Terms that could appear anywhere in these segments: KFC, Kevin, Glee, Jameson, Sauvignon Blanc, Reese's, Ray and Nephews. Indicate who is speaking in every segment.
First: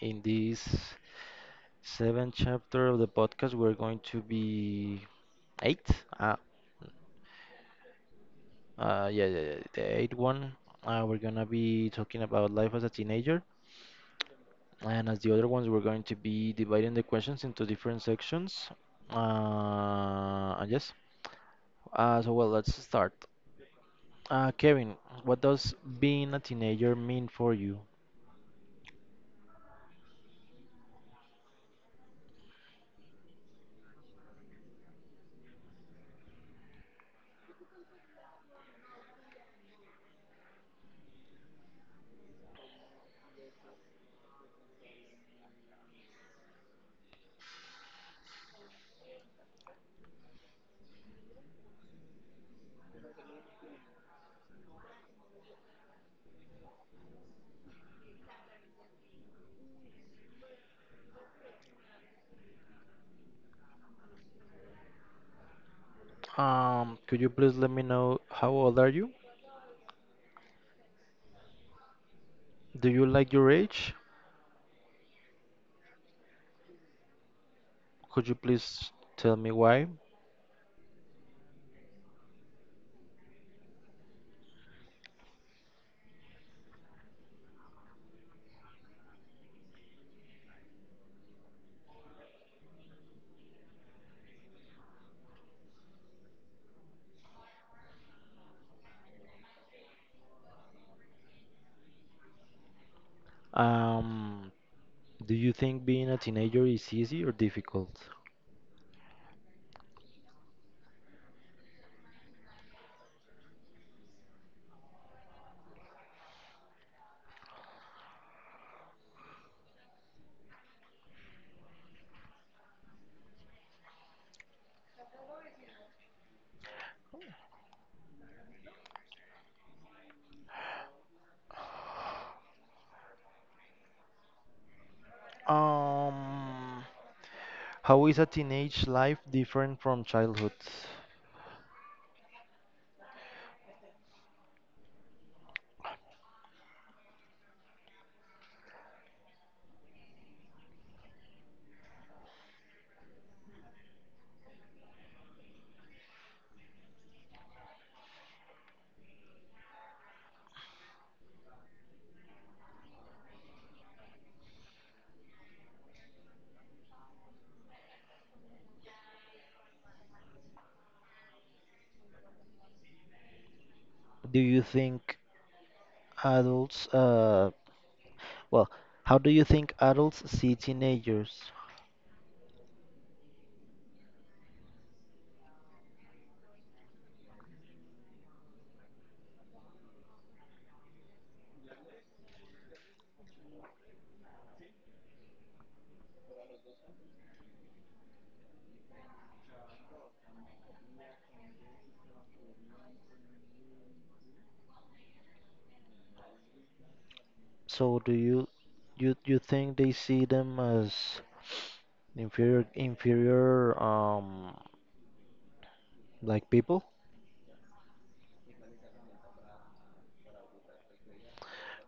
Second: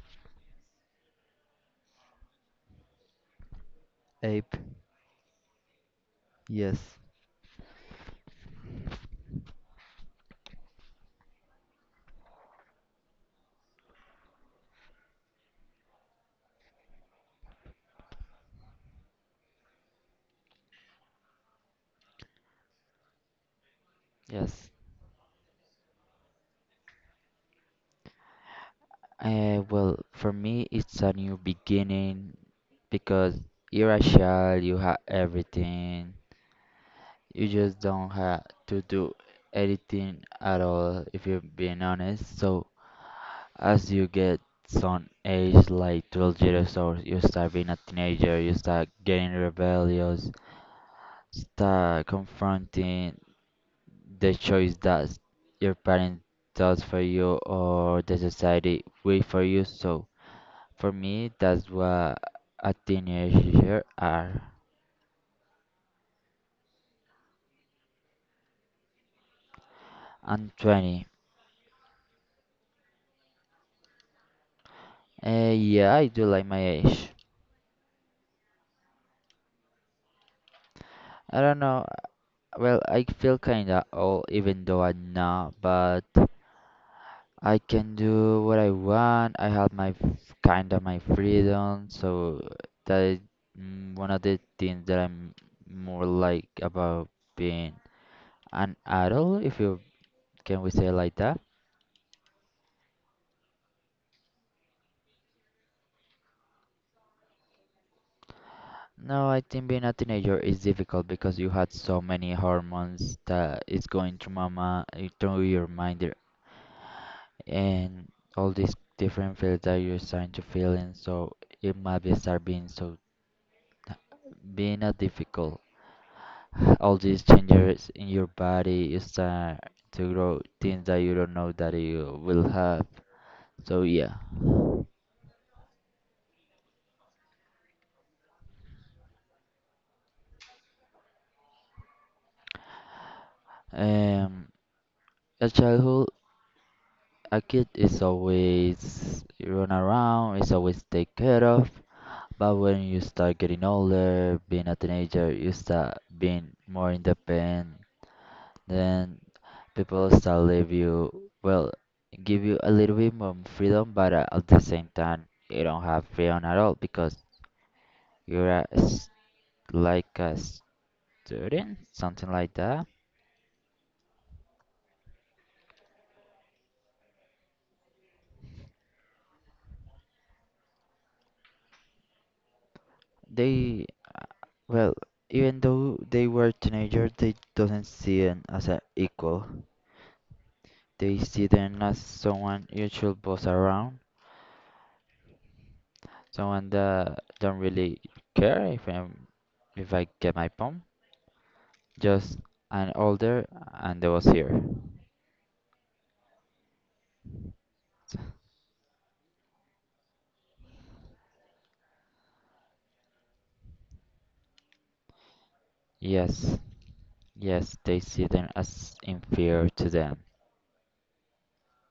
Speaker 1: in this seventh chapter of the podcast, we're going to
Speaker 2: Ape.
Speaker 1: be eight. Uh,
Speaker 2: Yes.
Speaker 1: yeah, the eighth one. We're gonna be talking about life as a teenager, and as the other ones, we're going to be dividing the questions into different sections. And yes. So well, let's start.
Speaker 2: Yes.
Speaker 1: Kevin, what does being a teenager mean for you?
Speaker 2: For me, it's a new beginning because you're a child, you have everything. You just don't have to do anything at all, if you're being honest. So, as you get some age, like 12 years old, you start being a teenager, you start getting rebellious, start confronting the choice that your parents does for you or the society wait for you. So for me, that's what a teenager are.
Speaker 1: Could you please let me know how old are you?
Speaker 2: I'm 20.
Speaker 1: Do you like your age?
Speaker 2: Yeah, I do like my age.
Speaker 1: Could you please tell me why?
Speaker 2: I don't know. Well, I feel kinda old even though I'm not, but I can do what I want. I have kinda my freedom, so that is one of the things that I'm more like about being an adult, if you can we say like that?
Speaker 1: Um, do you think being a teenager is easy or difficult?
Speaker 2: No, I think being a teenager is difficult because you had so many hormones that is going through mama through your mind, there, and all these different feelings that you're starting to feel, and so it might be start being so being a difficult. All these changes in your body, you start to grow things that you don't know that you will have. So yeah,
Speaker 1: Um, How is a teenage life different from childhood?
Speaker 2: um, a childhood A kid is always run around, is always take care of. But when you start getting older, being a teenager, you start being more independent. Then people start leave you, well, give you a little bit more freedom, but at the same time, you don't have freedom at all because you're a s like a student, something like that.
Speaker 1: Do you think adults, well, how do you think adults see teenagers?
Speaker 2: They, uh, well, Even though they were teenagers, they doesn't see them as an equal. They see them as someone usual boss around, someone that don't really care if I'm if I get my pump, just an older and they was here.
Speaker 1: So do you you think they see them as inferior, like
Speaker 2: Yes,
Speaker 1: people?
Speaker 2: yes, they see them as inferior to them.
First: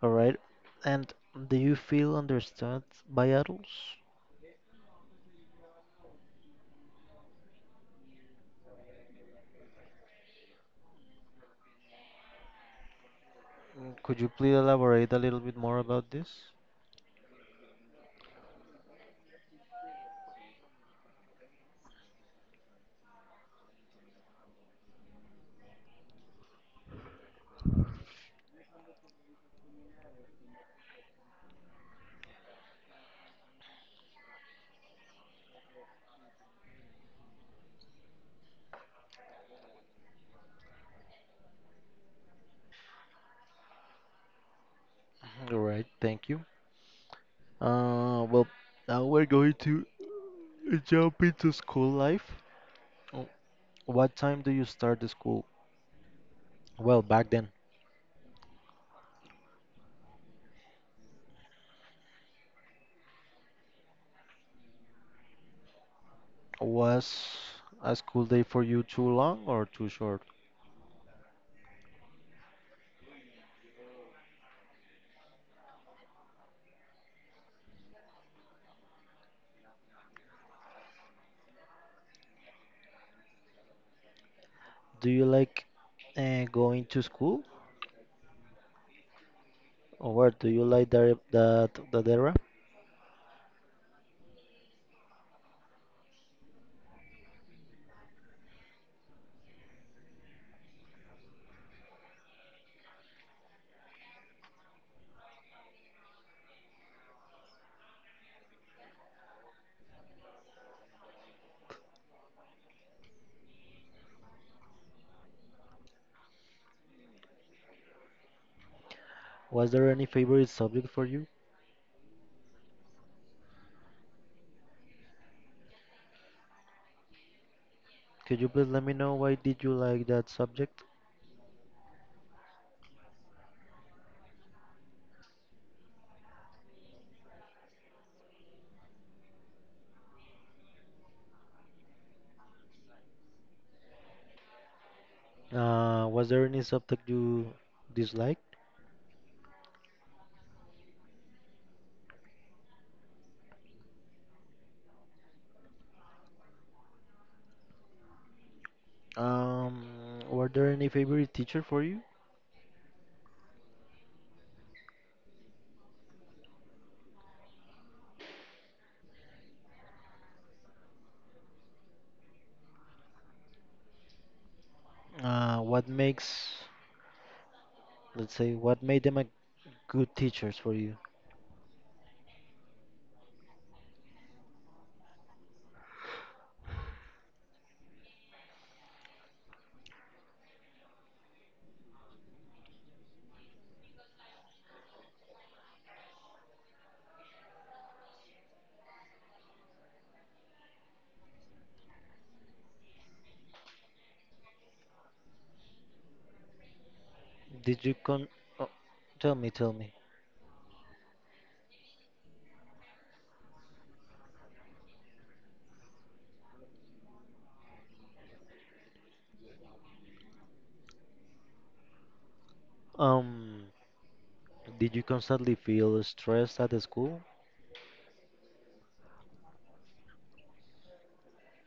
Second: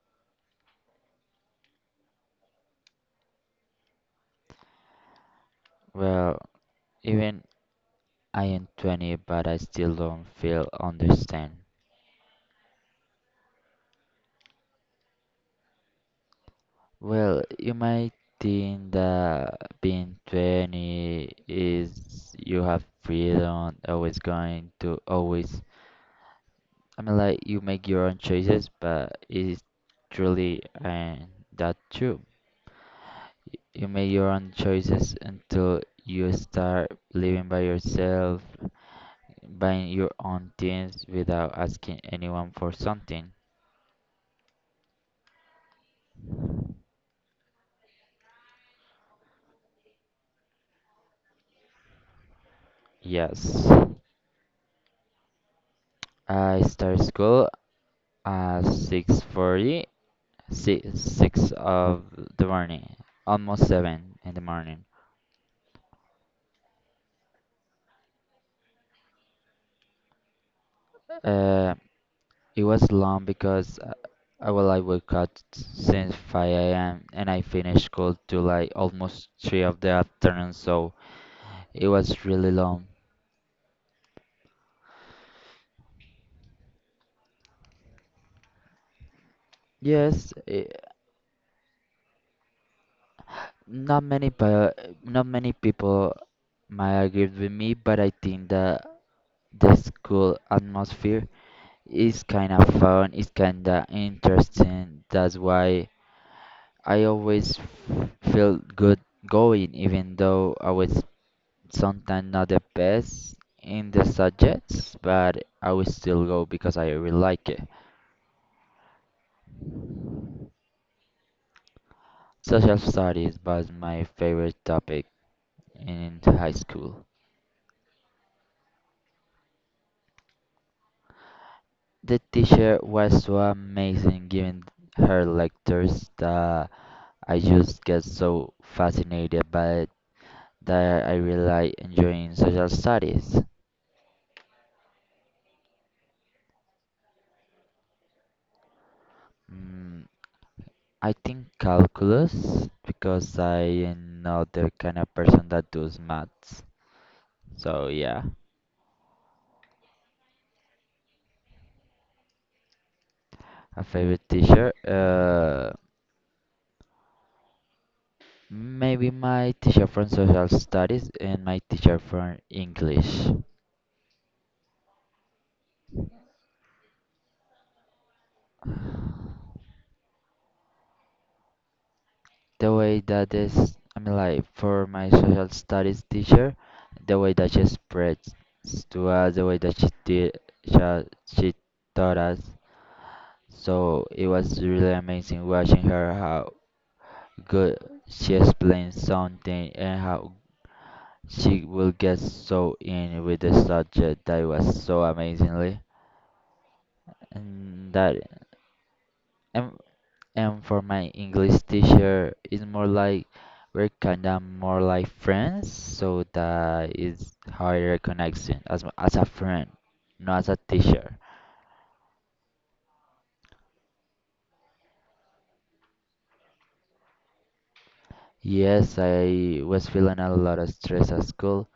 Speaker 1: All right. And do you feel understood by adults?
Speaker 2: Well, even I am 20, but I still don't feel understand.
Speaker 1: Mm, could you please elaborate a little bit more about this?
Speaker 2: Well, you might think that being 20 is you have freedom, always going to always I mean, like you make your own choices, but it's truly and that true. You make your own choices until you start living by yourself, buying your own things without asking anyone for something.
Speaker 1: All right, thank you. Well, now we're going to jump into school life. Mm,
Speaker 2: Yes,
Speaker 1: what time do you start the school?
Speaker 2: I start
Speaker 1: Well, back
Speaker 2: school
Speaker 1: then,
Speaker 2: at 6:40, six six of the morning, almost seven in the morning.
Speaker 1: was a school day for you too long or too short?
Speaker 2: Uh, It was long because well, I woke up since 5 a.m. and I finished school till like almost 3 of the afternoon, so it was really long.
Speaker 1: Do you like going to school? Or
Speaker 2: Yes,
Speaker 1: what do you
Speaker 2: it,
Speaker 1: like that era?
Speaker 2: not many but not many people might agree with me, but I think that the school atmosphere is kind of fun, it's kind of interesting. That's why I always felt good going, even though I was sometimes not the best in the subjects, but I will still go because I really like it.
Speaker 1: Was there any favorite subject for you?
Speaker 2: Social studies was my favorite topic in high school.
Speaker 1: Could you please let me know why did you like that subject?
Speaker 2: The teacher was so amazing giving her lectures that I just get so fascinated by it that I really like enjoying social studies.
Speaker 1: Was there any subject you disliked?
Speaker 2: Mm, I think calculus because I am not the kind of person that does maths. So yeah.
Speaker 1: Um, were there any favorite teacher for you?
Speaker 2: A favorite teacher? Maybe my teacher from social studies and my teacher from English.
Speaker 1: What makes, let's say, what made them a good teachers for you?
Speaker 2: The way that is, I mean, like for my social studies teacher, the way that she expressed to us, the way that she did, she taught us. So it was really amazing watching her how good she explained something and how she will get so in with the subject that was so amazingly.
Speaker 1: Did
Speaker 2: And
Speaker 1: you
Speaker 2: that
Speaker 1: con? Oh, tell me, tell
Speaker 2: and,
Speaker 1: me.
Speaker 2: and for my English teacher it's more like we're kind of more like friends so that is how I recognize him as as a friend not as a teacher.
Speaker 1: Um, did you constantly feel stressed at the school?
Speaker 2: Yes, I was feeling a lot of stress at school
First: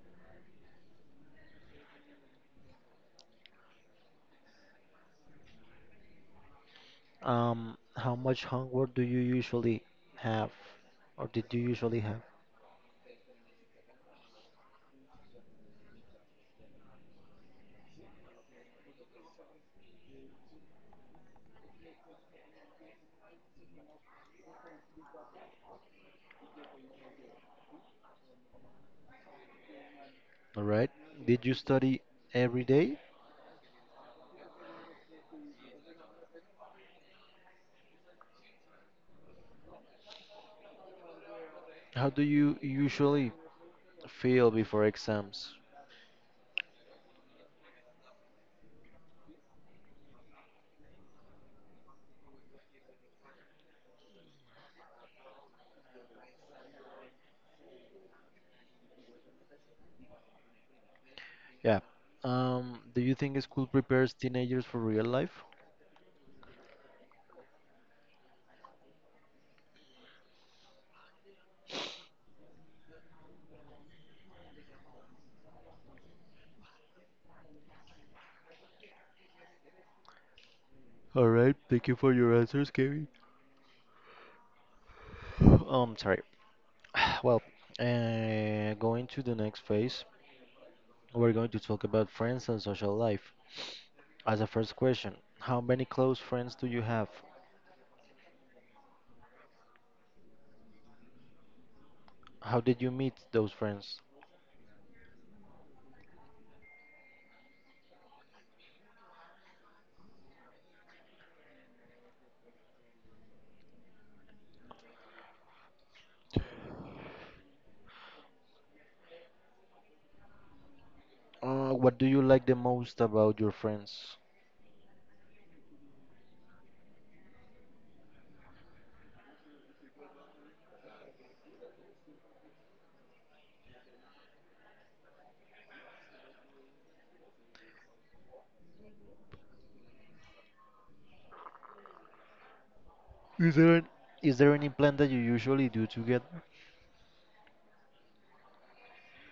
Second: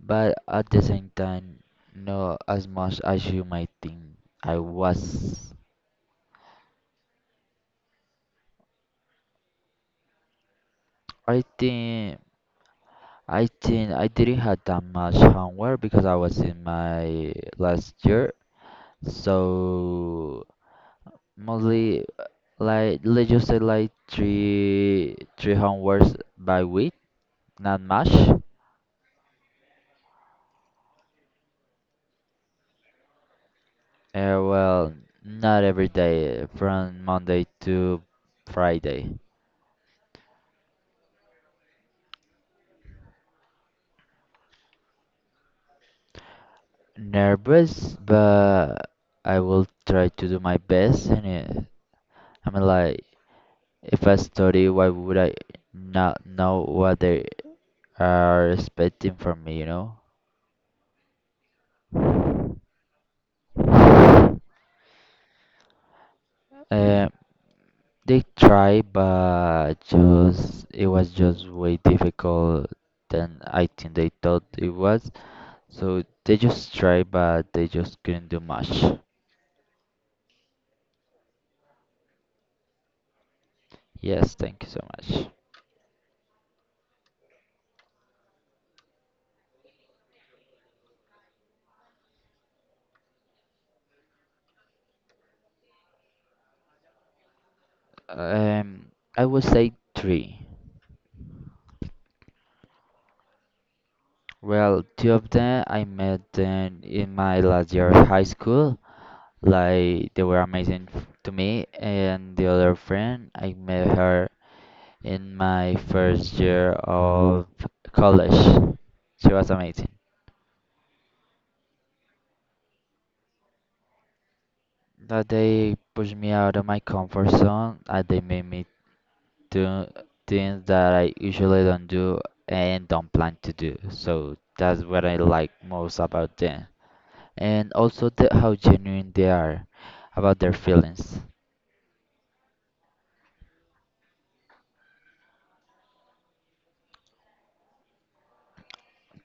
Speaker 2: but at the same time not as much as you might think I was.
Speaker 1: How much homework do you usually have, or did
Speaker 2: I
Speaker 1: you usually have?
Speaker 2: think I think I didn't have that much homework because I was in my last year. So mostly like let's just say like three homeworks by week, not much.
Speaker 1: All right. Did you study every day?
Speaker 2: Well, not every day from Monday to Friday.
Speaker 1: How do you usually feel before exams.
Speaker 2: Nervous, but I will try to do my best in it. I mean, like if I study, why would I not know what they are expecting from me? You know.
Speaker 1: Yeah. Do you think school prepares teenagers for real life?
Speaker 2: Um, They tried, but just it was just way difficult than I think they thought it was. So they just tried, but they just couldn't do much.
Speaker 1: All right, thank you for your answers, Kevin.
Speaker 2: Yes, thank you so much.
Speaker 1: Sorry. Well, going to the next phase, we're going to talk about friends and social life. As a first question, how many close friends do you have?
Speaker 2: Um, I would say three.
Speaker 1: How did you meet those friends?
Speaker 2: Well, two of them I met them in my last year of high school. Like they were amazing to me, and the other friend I met her in my first year of college. She was amazing.
Speaker 1: What do you like the most about your friends?
Speaker 2: That they pushed me out of my comfort zone and they made me do things that I usually don't do and don't plan to do. So that's what I like most about them. And also the, how genuine they are about their feelings.
Speaker 1: Is there an Is there any plan that you usually do together?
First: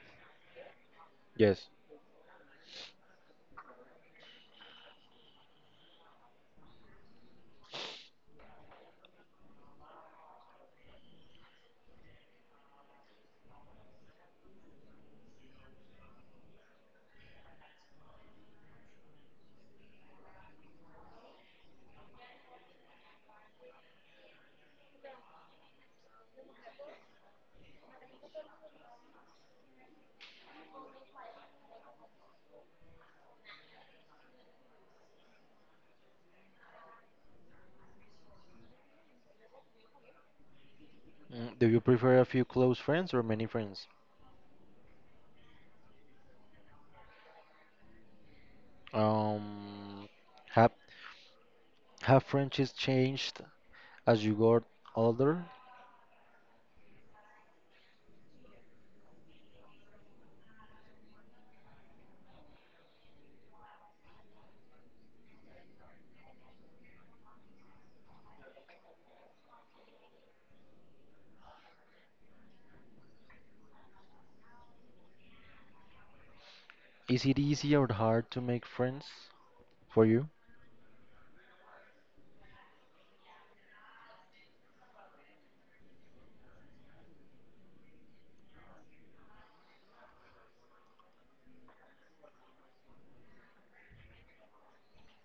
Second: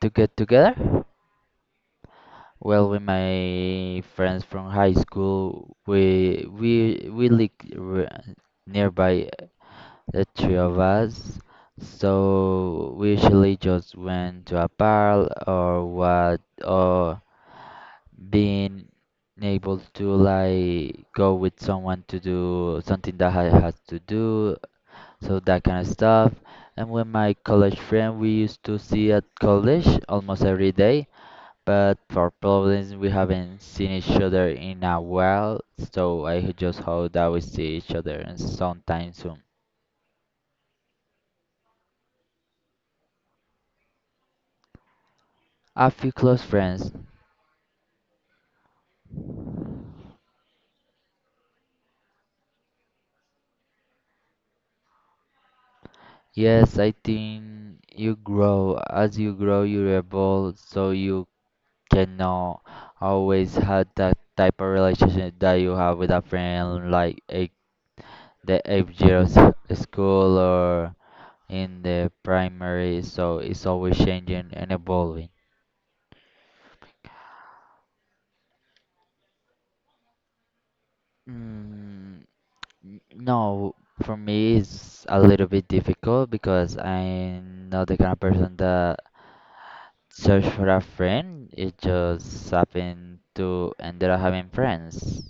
Speaker 2: To get together?
Speaker 1: Yes.
Speaker 2: Well, with my friends from high school, we live r- nearby the three of us. So we usually just went to a bar or what, or being able to like go with someone to do something that I had to do, so that kind of stuff. And with my college friend, we used to see at college almost every day, but for problems we haven't seen each other in a while, so I just hope that we see each other and sometime soon.
Speaker 1: Mm, do you prefer a few close friends or many friends?
Speaker 2: A few close friends.
Speaker 1: Um, have have friendships changed as you got older?
Speaker 2: Yes, I think you grow. As you grow, you evolve, so you cannot always have that type of relationship that you have with a friend, like the eighth year of school or in the primary. So it's always changing and evolving.
Speaker 1: Is it easy or hard to make friends for you?
Speaker 2: Mm, no, for me it's a little bit difficult because I'm not the kind of person that search for a friend. It just happened to ended up having friends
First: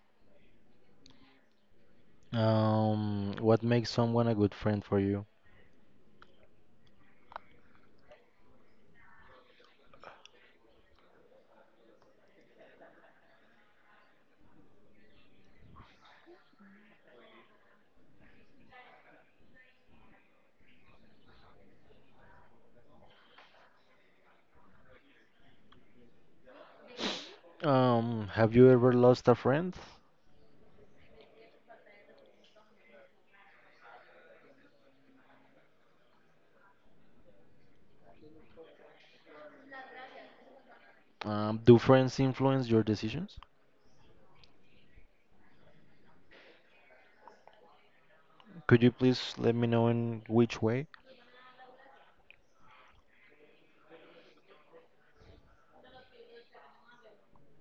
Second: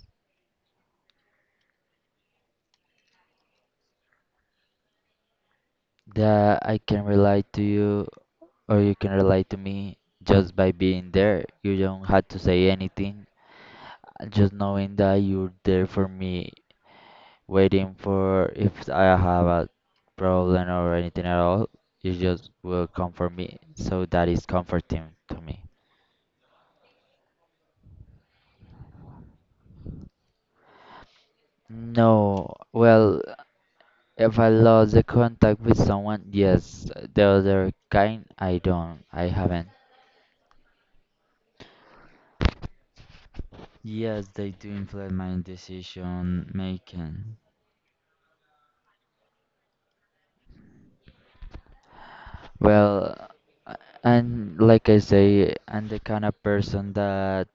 Speaker 1: What makes someone a good friend for you?
Speaker 2: that I can relate to you or you can relate to me just by being there. You don't have to say anything. Just knowing that you're there for me, waiting for if I have a problem or anything at all, you just will come for me. So that is comforting to me.
Speaker 1: Have you ever lost a friend?
Speaker 2: No, well, if I lost the contact with someone, yes. The other kind, I don't. I haven't.
Speaker 1: Do friends influence your decisions?
Speaker 2: Yes, they do influence my decision making.
Speaker 1: Could you please let me know in which way?
Speaker 2: Well, a- and like I say, I'm the kind of person that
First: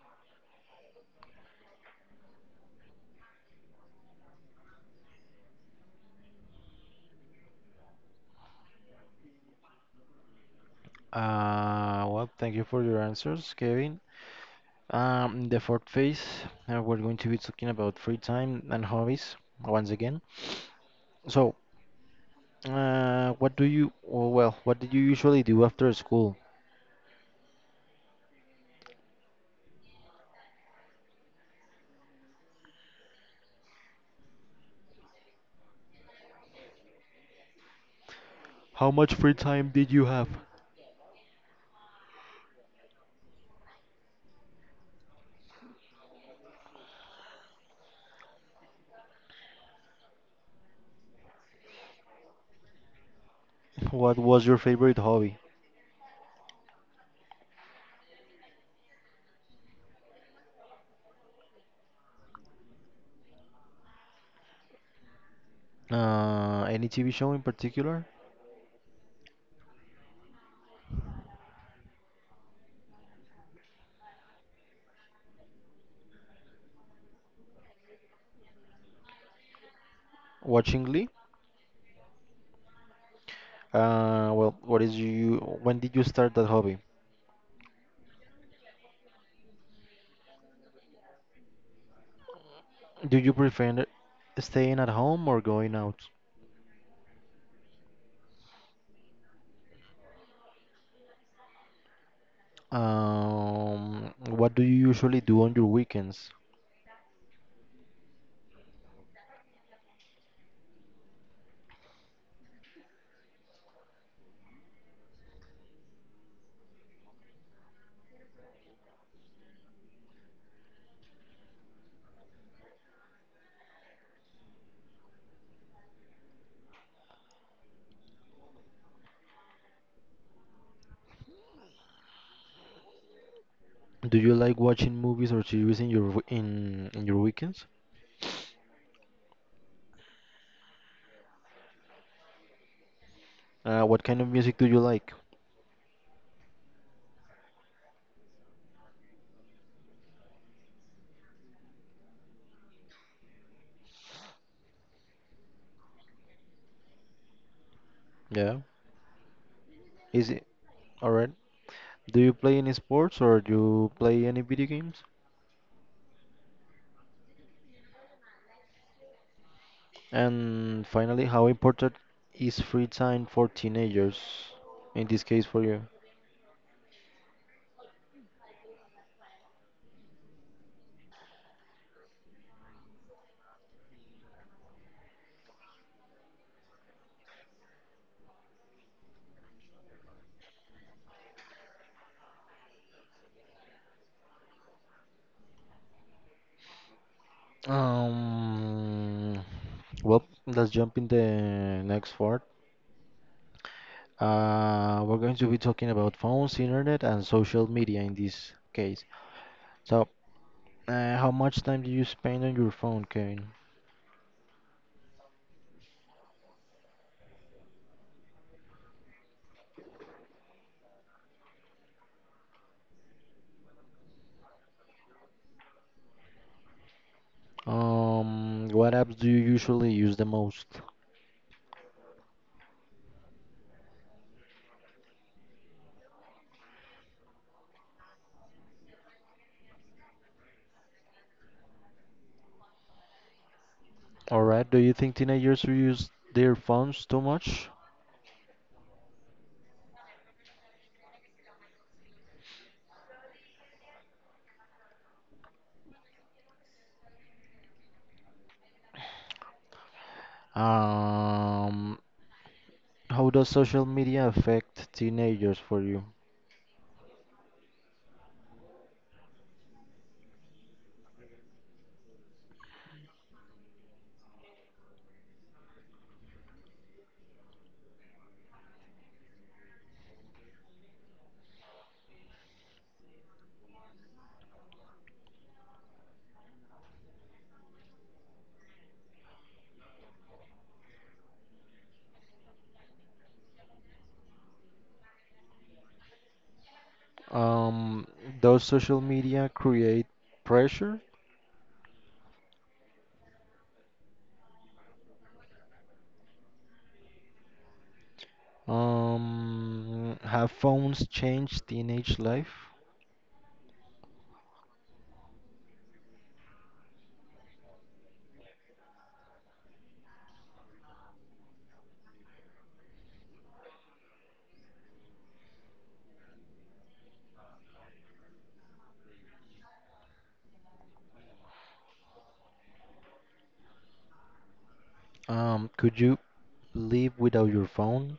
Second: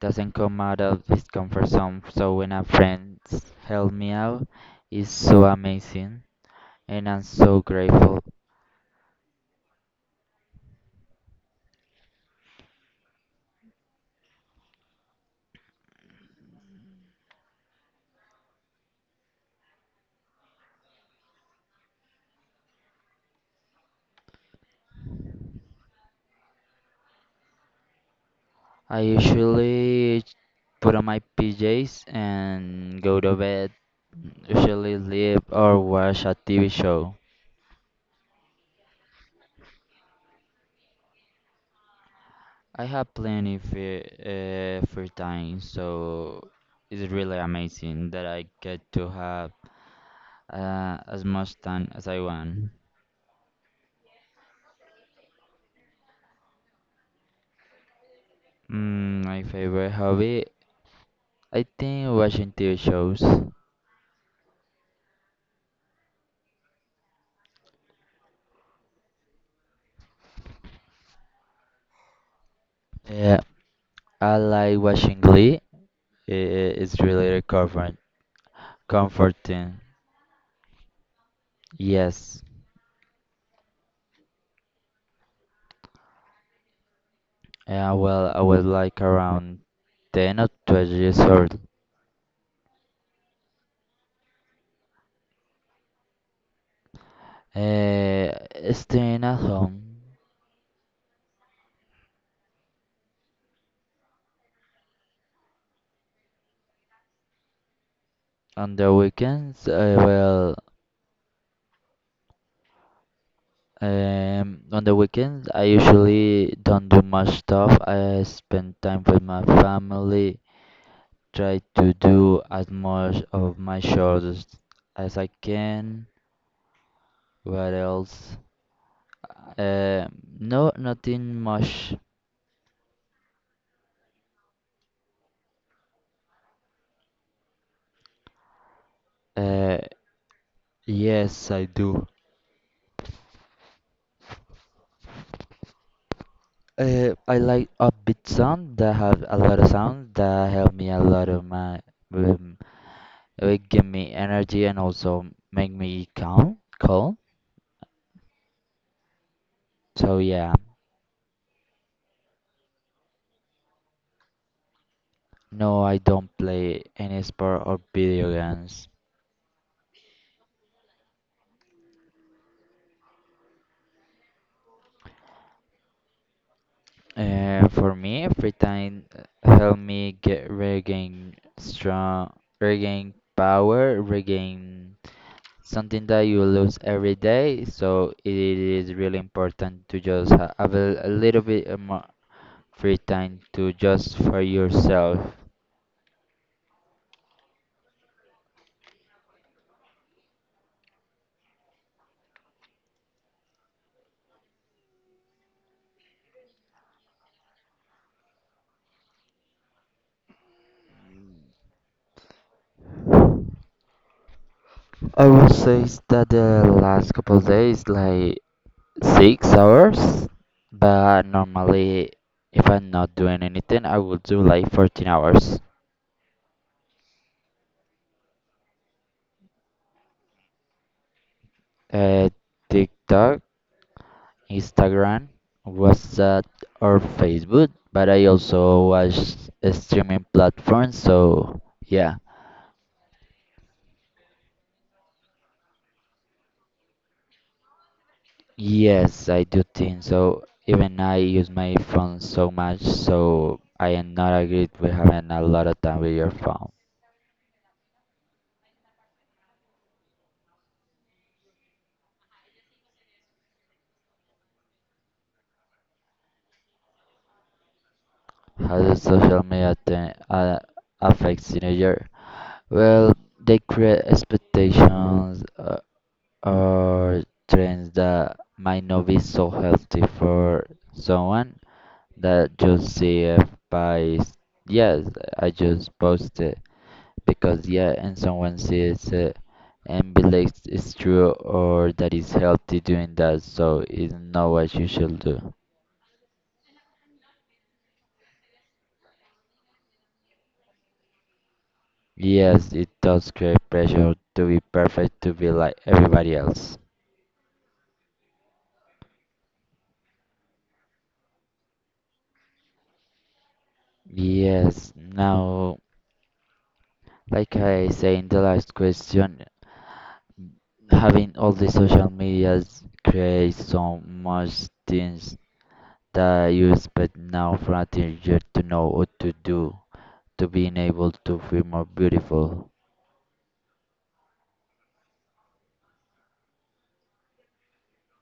Speaker 2: doesn't come out of his comfort zone. So when a friend help me out, it's so amazing, and I'm so grateful.
Speaker 1: Well, thank you for your answers, Kevin. In the fourth phase, we're going to be talking about free time and hobbies once again. So, what do you, or, well, what did you usually do after school?
Speaker 2: I usually put on my PJs and go to bed. Usually live or watch a TV show.
Speaker 1: How much free time did you have?
Speaker 2: I have plenty free, free time, so it's really amazing that I get to have as much time as I want.
Speaker 1: What was your favorite hobby?
Speaker 2: My favorite hobby, I think watching TV shows.
Speaker 1: Any TV show in particular?
Speaker 2: Yeah, I like watching Glee. It's really comforting.
Speaker 1: Watching Glee?
Speaker 2: Yes.
Speaker 1: Uh, well, what is you, when did you start that hobby?
Speaker 2: Yeah, well, I was like around 10 or 12 years old.
Speaker 1: Do you prefer staying at home or going out?
Speaker 2: Uh, Staying at home
Speaker 1: What do you usually do on your weekends?
Speaker 2: on the weekends, I will on the weekends I usually don't do much stuff. I spend time with my family, try to do as much of my chores as I can. What else? Uh, no, nothing much.
Speaker 1: Do you like watching movies or series in your w- in your weekends?
Speaker 2: Uh, yes, I do.
Speaker 1: What kind of music do you like?
Speaker 2: I like upbeat sound that have a lot of sound that help me a lot of my. With it would give me energy and also make me calm, calm.
Speaker 1: Yeah.
Speaker 2: So
Speaker 1: Is it
Speaker 2: yeah,
Speaker 1: all right? Do you play any sports or do you play any video games?
Speaker 2: no, I don't play any sport or video games.
Speaker 1: And finally, how important is free time for teenagers? In this case, for you.
Speaker 2: For me, free time help me get regain strong, regain power, regain something that you lose every day. So it is really important to just have a little bit more free time to just for yourself.
Speaker 1: Um. Well, let's jump in the next part. We're going to be talking about phones, internet, and social media in this case. So, how much time do you spend on your phone, Kevin?
Speaker 2: I would say that the last couple of days, like 6 hours, but normally if I'm not doing anything, I will do like 14 hours.
Speaker 1: What apps do you usually use the most?
Speaker 2: Uh, TikTok, Instagram, WhatsApp, or Facebook, but I also watch streaming platforms, so yeah.
Speaker 1: All right, do you think teenagers use their phones too much?
Speaker 2: Yes, I do think so. Even I use my phone so much, so I am not agreed with having a lot of time with your phone.
Speaker 1: Um, how does social media affect teenagers for you?
Speaker 2: How does social media affect teenager? Well, they create expectations or trends that might not be so healthy for someone that just see it yes, I just post it because yeah, and someone sees it and believes it's true or that it's healthy doing that, so it's not what you should do.
Speaker 1: Um, does social media create pressure?
Speaker 2: Yes, it does create pressure to be perfect to be like everybody else.
Speaker 1: Have phones changed teenage life?
Speaker 2: Yes, now. Like I say in the last question, having all the social medias creates so much things that you expect now from a teenager to know what to do, to being able to feel more beautiful.
Speaker 1: Could you live without your phone?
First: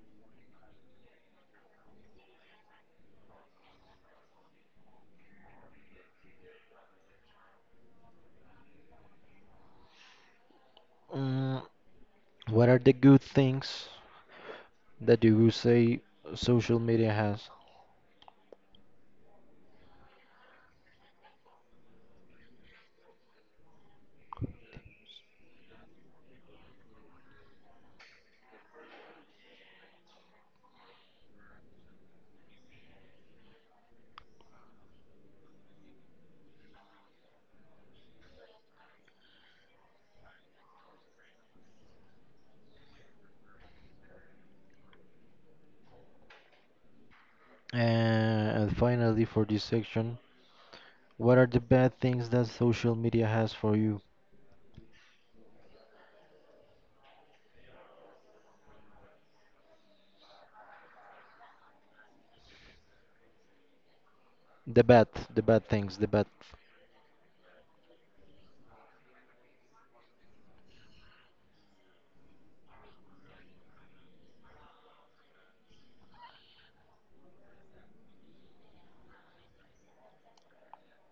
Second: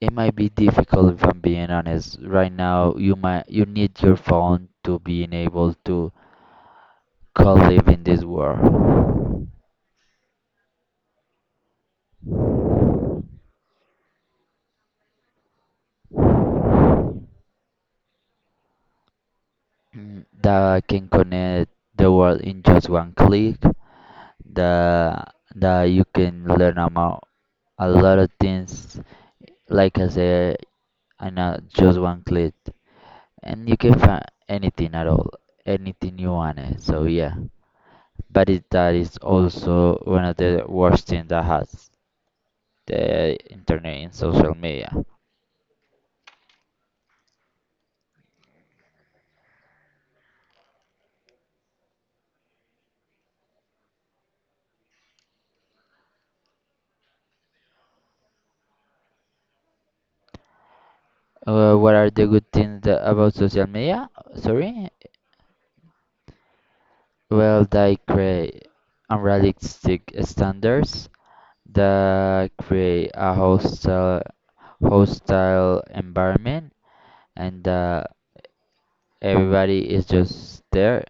Speaker 2: It might be difficult if I'm being honest. Right now, you need your phone to being able to co-live in this world.
Speaker 1: Mm, what are the good things that you would say social media has.
Speaker 2: Mm, that can connect the world in just one click. That you can learn about a lot of things. Like I said, and know just one click, and you can find anything at all, anything you want. It. So yeah, but that is also one of the worst things that has the internet and social media.
Speaker 1: And finally, for this section, what are the bad things that social media has for you?
Speaker 2: What are the good things that, about social media?
Speaker 1: The
Speaker 2: Sorry,
Speaker 1: bad, the bad things, the bad.
Speaker 2: well, they create unrealistic standards that create a hostile environment and everybody is just there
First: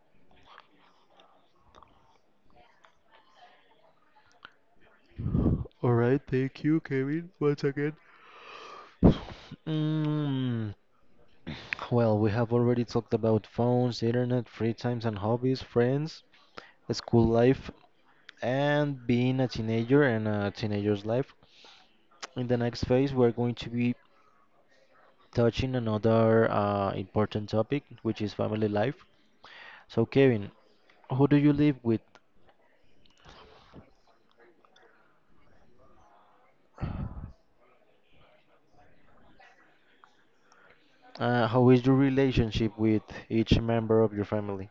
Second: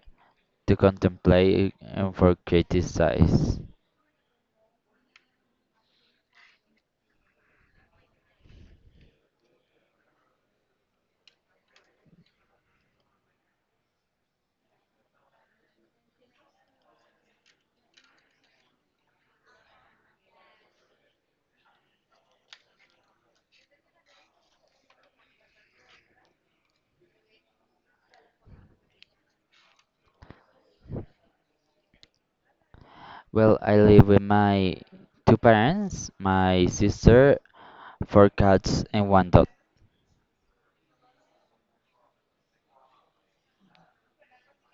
Speaker 2: to contemplate and for criticize.
Speaker 1: All right, thank you, Kevin, once again. Mm, well, we have already talked about phones, internet, free times and hobbies, friends, school life, and being a teenager and a teenager's life. In the next phase, we're going to be touching another important topic, which is family life. So, Kevin, who do you live with?
Speaker 2: Well, I live with my two parents, my sister, four cats, and one dog.
Speaker 1: How is your relationship with each member of your family?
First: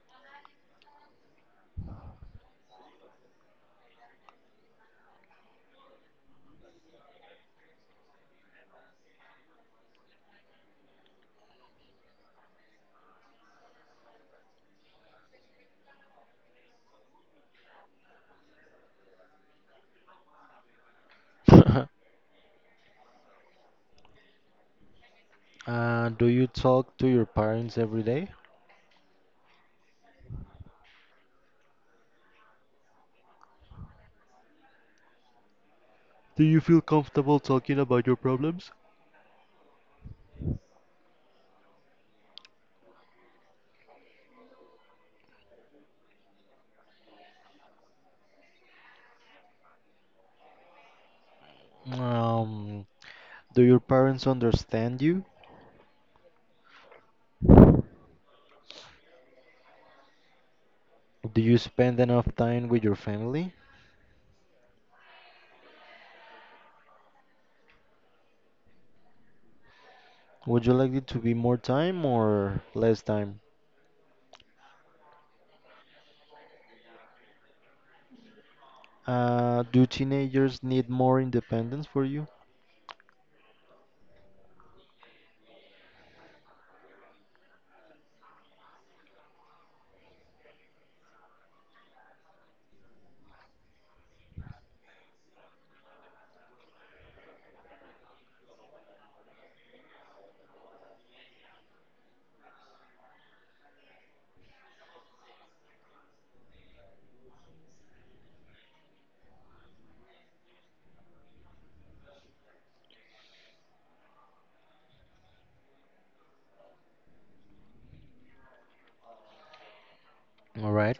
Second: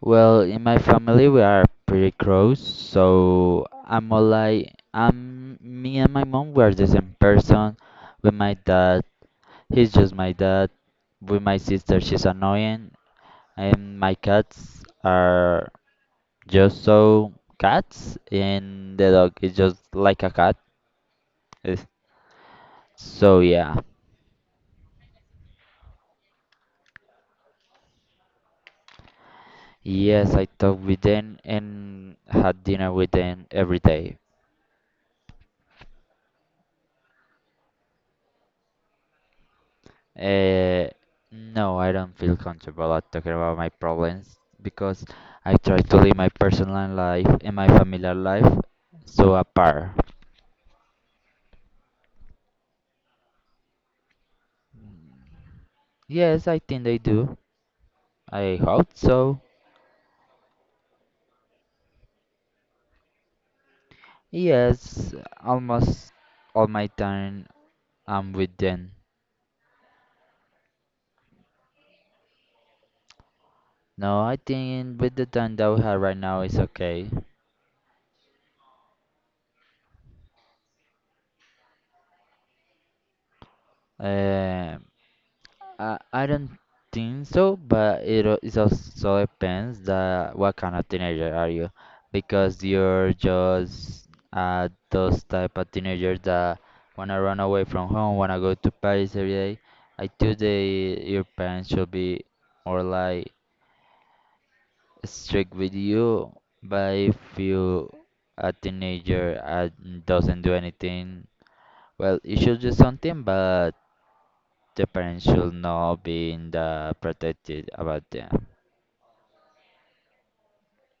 Speaker 2: Well, in my family we are pretty close, so I'm all like I'm me and my mom we are the same person. With my dad, he's just my dad. With my sister, she's annoying, and my cats are just so cats, and the dog is just like a cat. Is- So yeah.
Speaker 1: Do you talk to your parents every day?
Speaker 2: Yes, I talk with them and had dinner with them every day.
Speaker 1: Do you feel comfortable talking about your problems?
Speaker 2: Uh, no, I don't feel comfortable at talking about my problems because I try to live my personal life and my familiar life so apart.
Speaker 1: Um, do your parents understand you?
Speaker 2: Yes, I think they do. I hope so.
Speaker 1: Do you spend enough time with your family?
Speaker 2: Yes, almost all my time I'm with them.
Speaker 1: Would you like it to be more time or less time?
Speaker 2: No, I think with the time that we have right now is okay.
Speaker 1: Do teenagers need more independence for you?
Speaker 2: Uh, I don't think so, but it also depends that what kind of teenager are you, because you're just those type of teenagers that wanna run away from home, wanna go to Paris every day. I think they your parents should be more like strict with you, but if you a teenager doesn't do anything well, you should do something, but the parents should not be in the protected about them.
Speaker 1: All right.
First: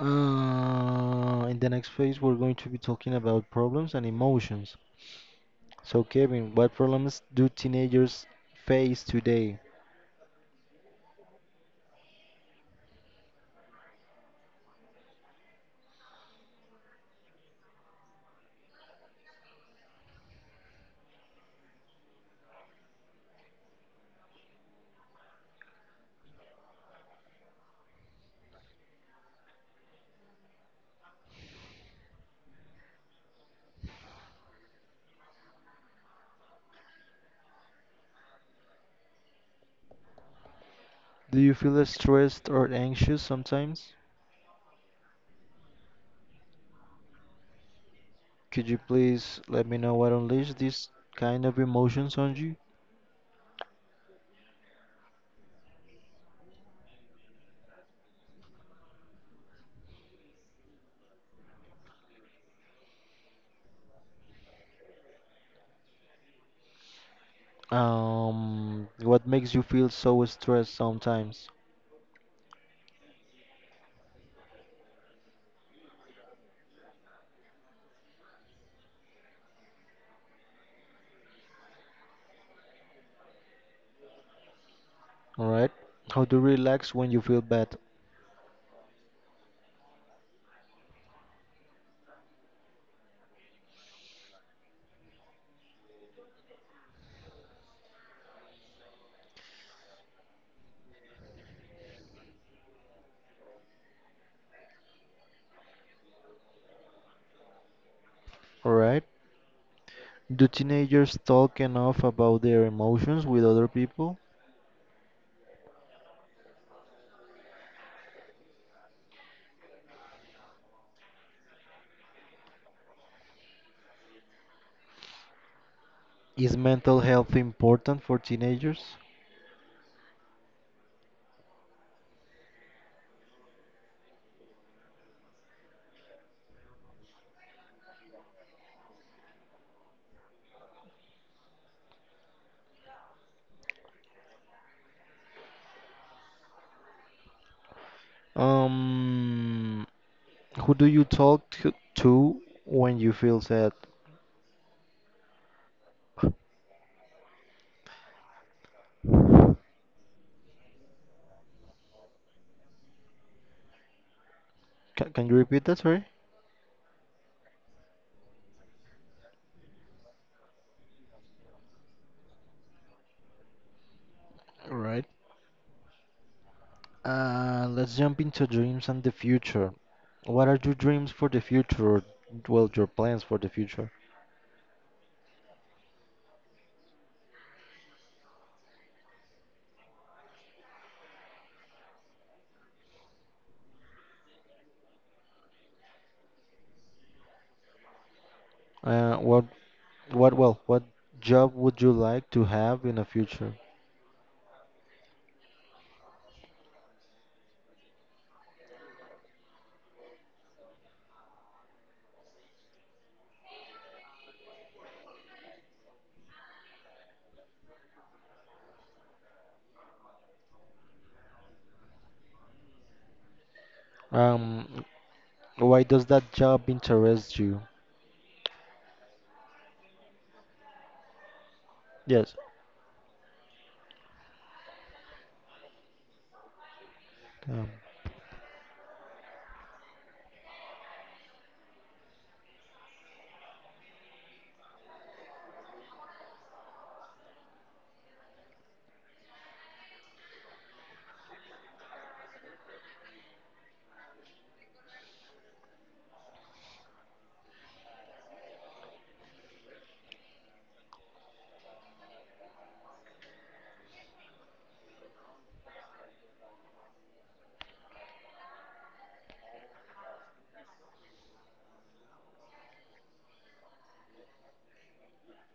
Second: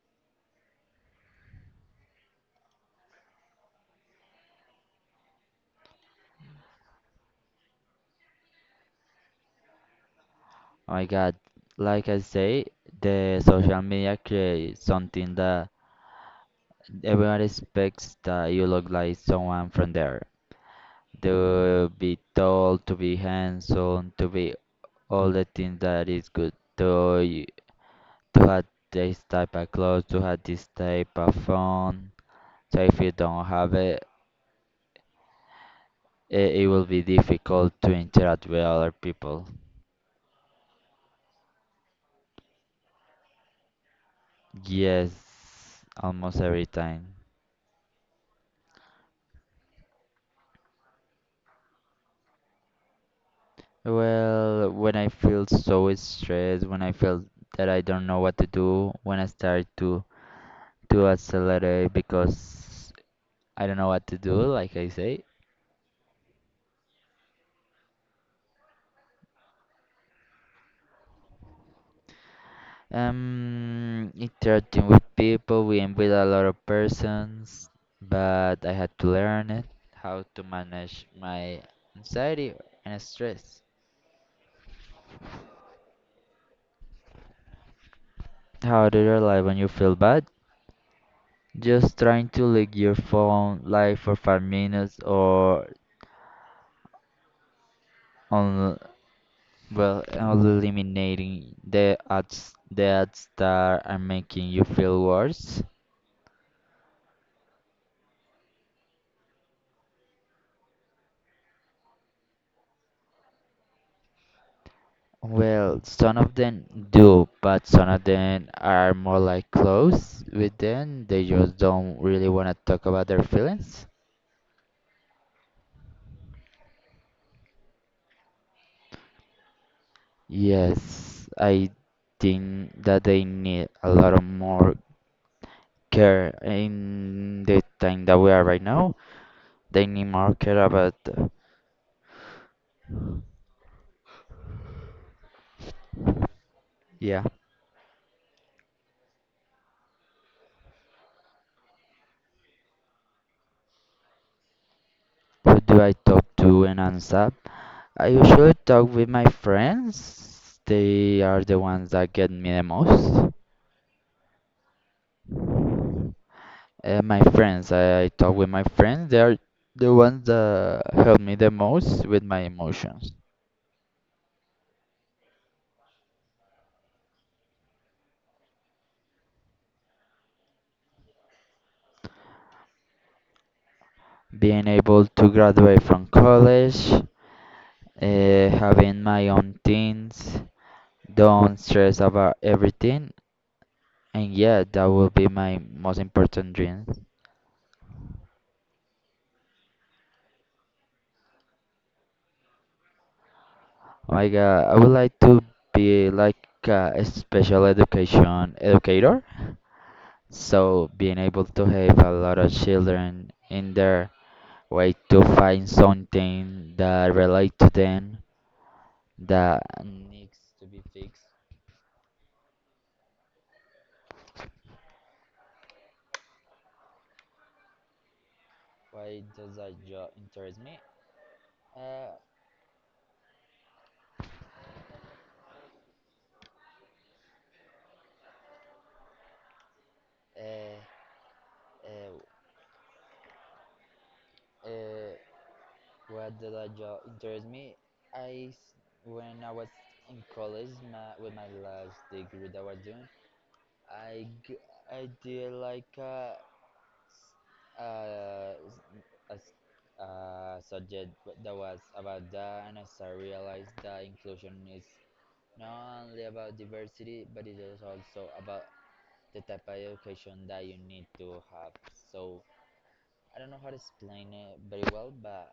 Speaker 1: In the next phase, we're going to be talking about problems and emotions. So, Kevin, what problems do teenagers face today?
Speaker 2: Oh my God, like I say, the social media creates something that everyone expects that you look like someone from there. They will be told to be handsome, to be all the things that is good, to you, to have this type of clothes, to have this type of phone. So if you don't have it, it will be difficult to interact with other people.
Speaker 1: Do you feel stressed or anxious sometimes?
Speaker 2: Yes, almost every time.
Speaker 1: Could you please let me know what unleashes these kind of emotions on you?
Speaker 2: Well, when I feel so stressed, when I feel that I don't know what to do, when I start to accelerate because I don't know what to do, like I say.
Speaker 1: What makes you feel so stressed sometimes?
Speaker 2: Interacting with people, we am with a lot of persons, but I had to learn it, how to manage my anxiety and stress.
Speaker 1: All right. How to relax when you feel bad?
Speaker 2: How do you live when you feel bad? Just trying to leave your phone live for 5 minutes or on, well, eliminating the ads that are making you feel worse.
Speaker 1: All right. Do teenagers talk enough about their emotions with other people?
Speaker 2: Well, some of them do, but some of them are more like close with them. They just don't really want to talk about their feelings.
Speaker 1: Is mental health important for teenagers?
Speaker 2: Yes, I think that they need a lot of more care in the time that we are right now. Daily market about yeah.
Speaker 1: Um, who do you talk to when you feel sad?
Speaker 2: Who do I talk to and answer? I usually talk with my
Speaker 1: Can,
Speaker 2: friends, they are the ones that get me the most.
Speaker 1: can you repeat that, sorry?
Speaker 2: My friends, I talk with my friends, they are the ones that help me the most with my emotions.
Speaker 1: Right. Let's jump into dreams and the future. What are your dreams for the future, or well, your plans for the future?
Speaker 2: Being able to graduate from college, having my own things, don't stress about everything, and yeah, that will be my most important dream.
Speaker 1: Uh, what, what job would you like to have in the future?
Speaker 2: Like, I would like to be like a special education educator, so being able to help a lot of children in their way to find something that relate to them that needs to be fixed.
Speaker 1: Um, why does that job interest you?
Speaker 2: Why does that job interest me? Uh,
Speaker 1: Yes. Um,
Speaker 2: uh, uh, uh, what does that job interest me? I s- when I was in college, my, with my last degree that I was doing. I, g- I did like a, a, s- a subject that was about that, and as I realized that inclusion is not only about diversity, but it is also about the type of education that you need to have. So I don't know how to explain it very well, but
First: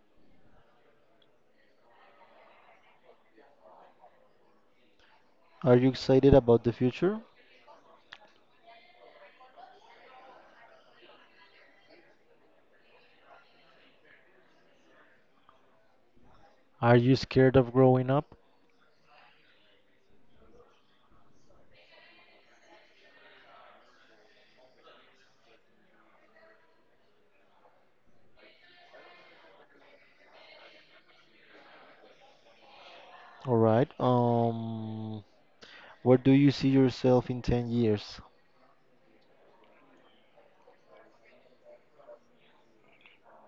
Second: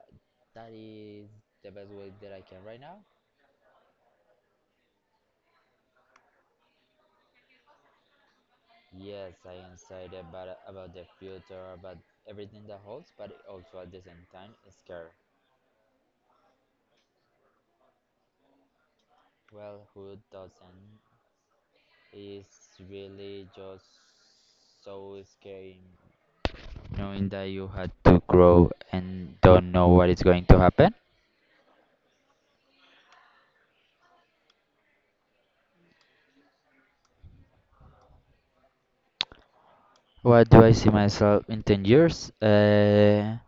Speaker 2: that is the best way that I can right now.
Speaker 1: Are you excited about the future?
Speaker 2: Yes, I am excited about the future, about everything that holds, but also at the same time scared.
Speaker 1: Are you scared of growing up?
Speaker 2: Well, who doesn't? It's really just so scary knowing that you had to grow and don't know what is going to happen.
Speaker 1: All right. Where do you see yourself in 10 years?
Speaker 2: What do I see myself in 10 years?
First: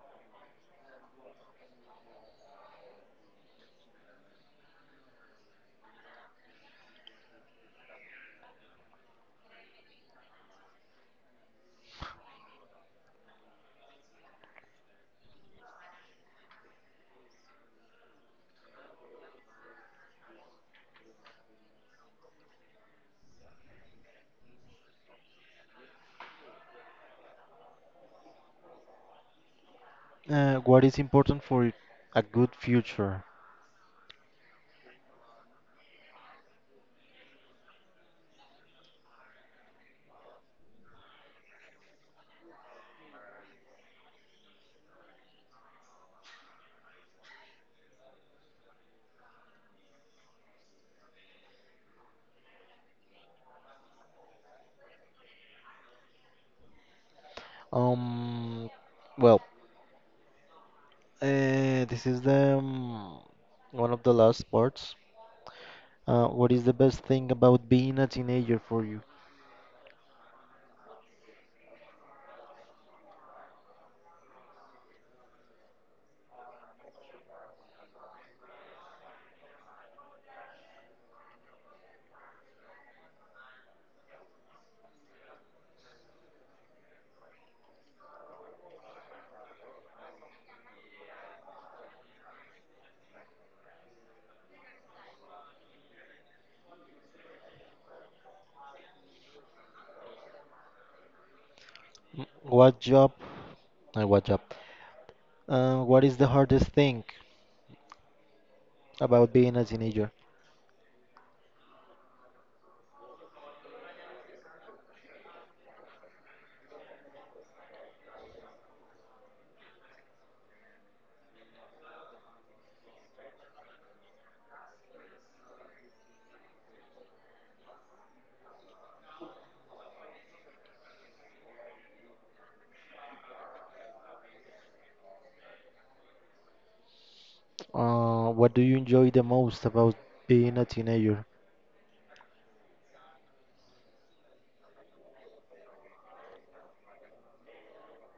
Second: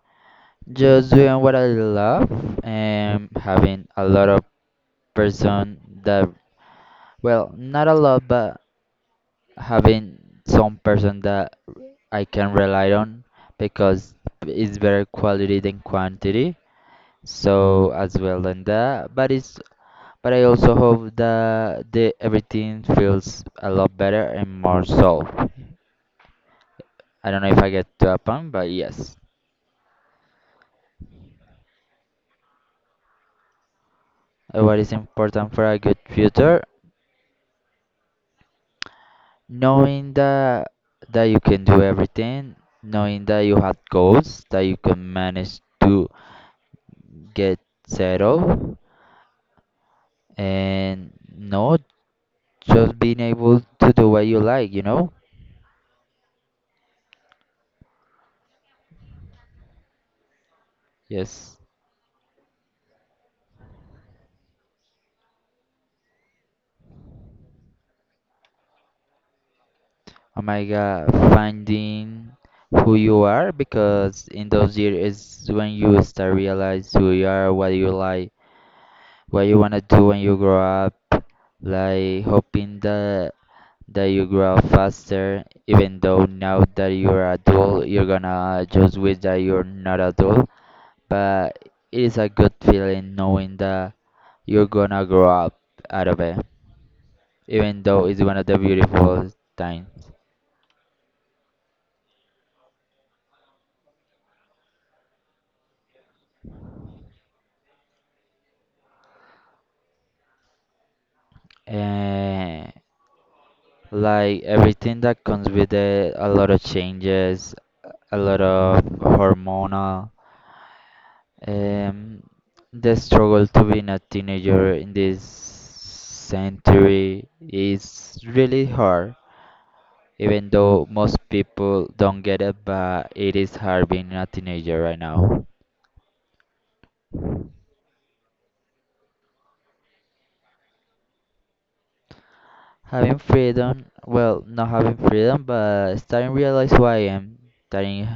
Speaker 2: Just doing what I love and having a lot of person that, well, not a lot, but having some person that I can rely on because it's better quality than quantity. So as well than that, but it's but I also hope that the everything feels a lot better and more solved. I don't know if I get to a point, but yes.
Speaker 1: What is important for a good future?
Speaker 2: What is important for a good future? Knowing that you can do everything, knowing that you have goals that you can manage to get settled, and no, just being able to do what you like, you know?
Speaker 1: Um, well,
Speaker 2: Yes.
Speaker 1: uh, this is the one of the last parts. What is the best thing about being a teenager for you?
Speaker 2: Oh my God, finding who you are because in those years is when you start realize who you are, what you like, what you wanna do when you grow up. Like hoping that you grow up faster, even though now that you're adult, you're gonna just wish that you're not adult. But it is a good feeling knowing that you're gonna grow up out of it, even though it's one of the beautiful times.
Speaker 1: Mm, What job? What job? What is the hardest thing about being a teenager?
Speaker 2: Eh, Like everything that comes with it, a lot of changes, a lot of hormonal, um, the struggle to being a teenager in this century is really hard. Even though most people don't get it, but it is hard being a teenager right now.
Speaker 1: What do you enjoy the most about being a teenager?
Speaker 2: Having freedom, well, not having freedom, but starting realize who I am, starting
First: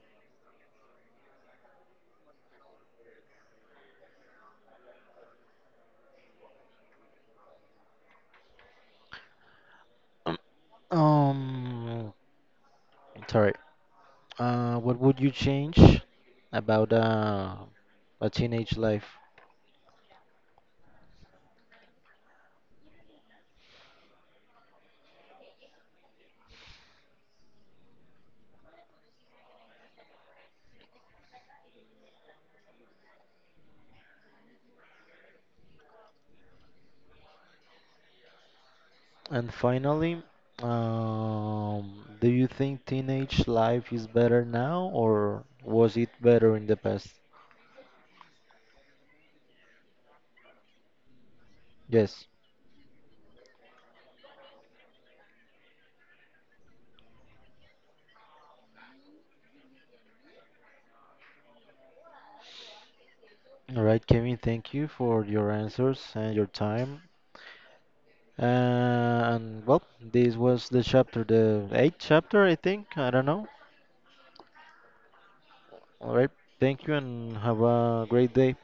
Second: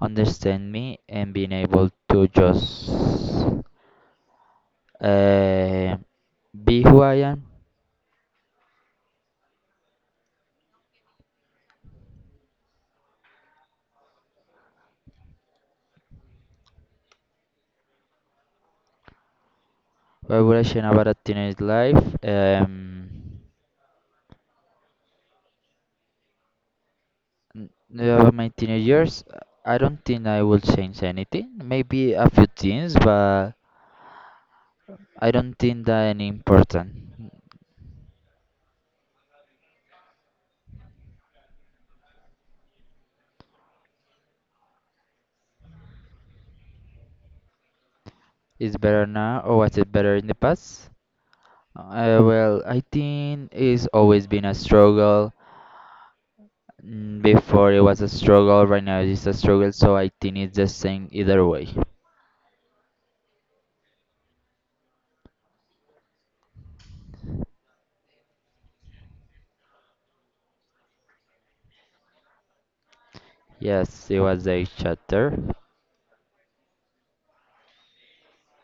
Speaker 2: understand me, and being able to just Uh, be who I am.
Speaker 1: Um, Sorry. What would you change about a teenage life?
Speaker 2: Why would I change about a teenage life? About my teenage years, I don't think I will change anything. Maybe a few things, but I don't think that any important.
Speaker 1: And finally, do you think teenage life is better now or was it better in the past?
Speaker 2: Is better now or was it better in the past?
Speaker 1: Yes.
Speaker 2: Well, I think it's always been a struggle. Mm, before it was a struggle, right now it's a struggle, so I think it's the same either way.
Speaker 1: All right, Kevin, thank you for your answers and your time. And well, this was the chapter, the eighth chapter, I think. I don't know.
Speaker 2: Yes, it was a chapter.
Speaker 1: All right. Thank you and have a great day.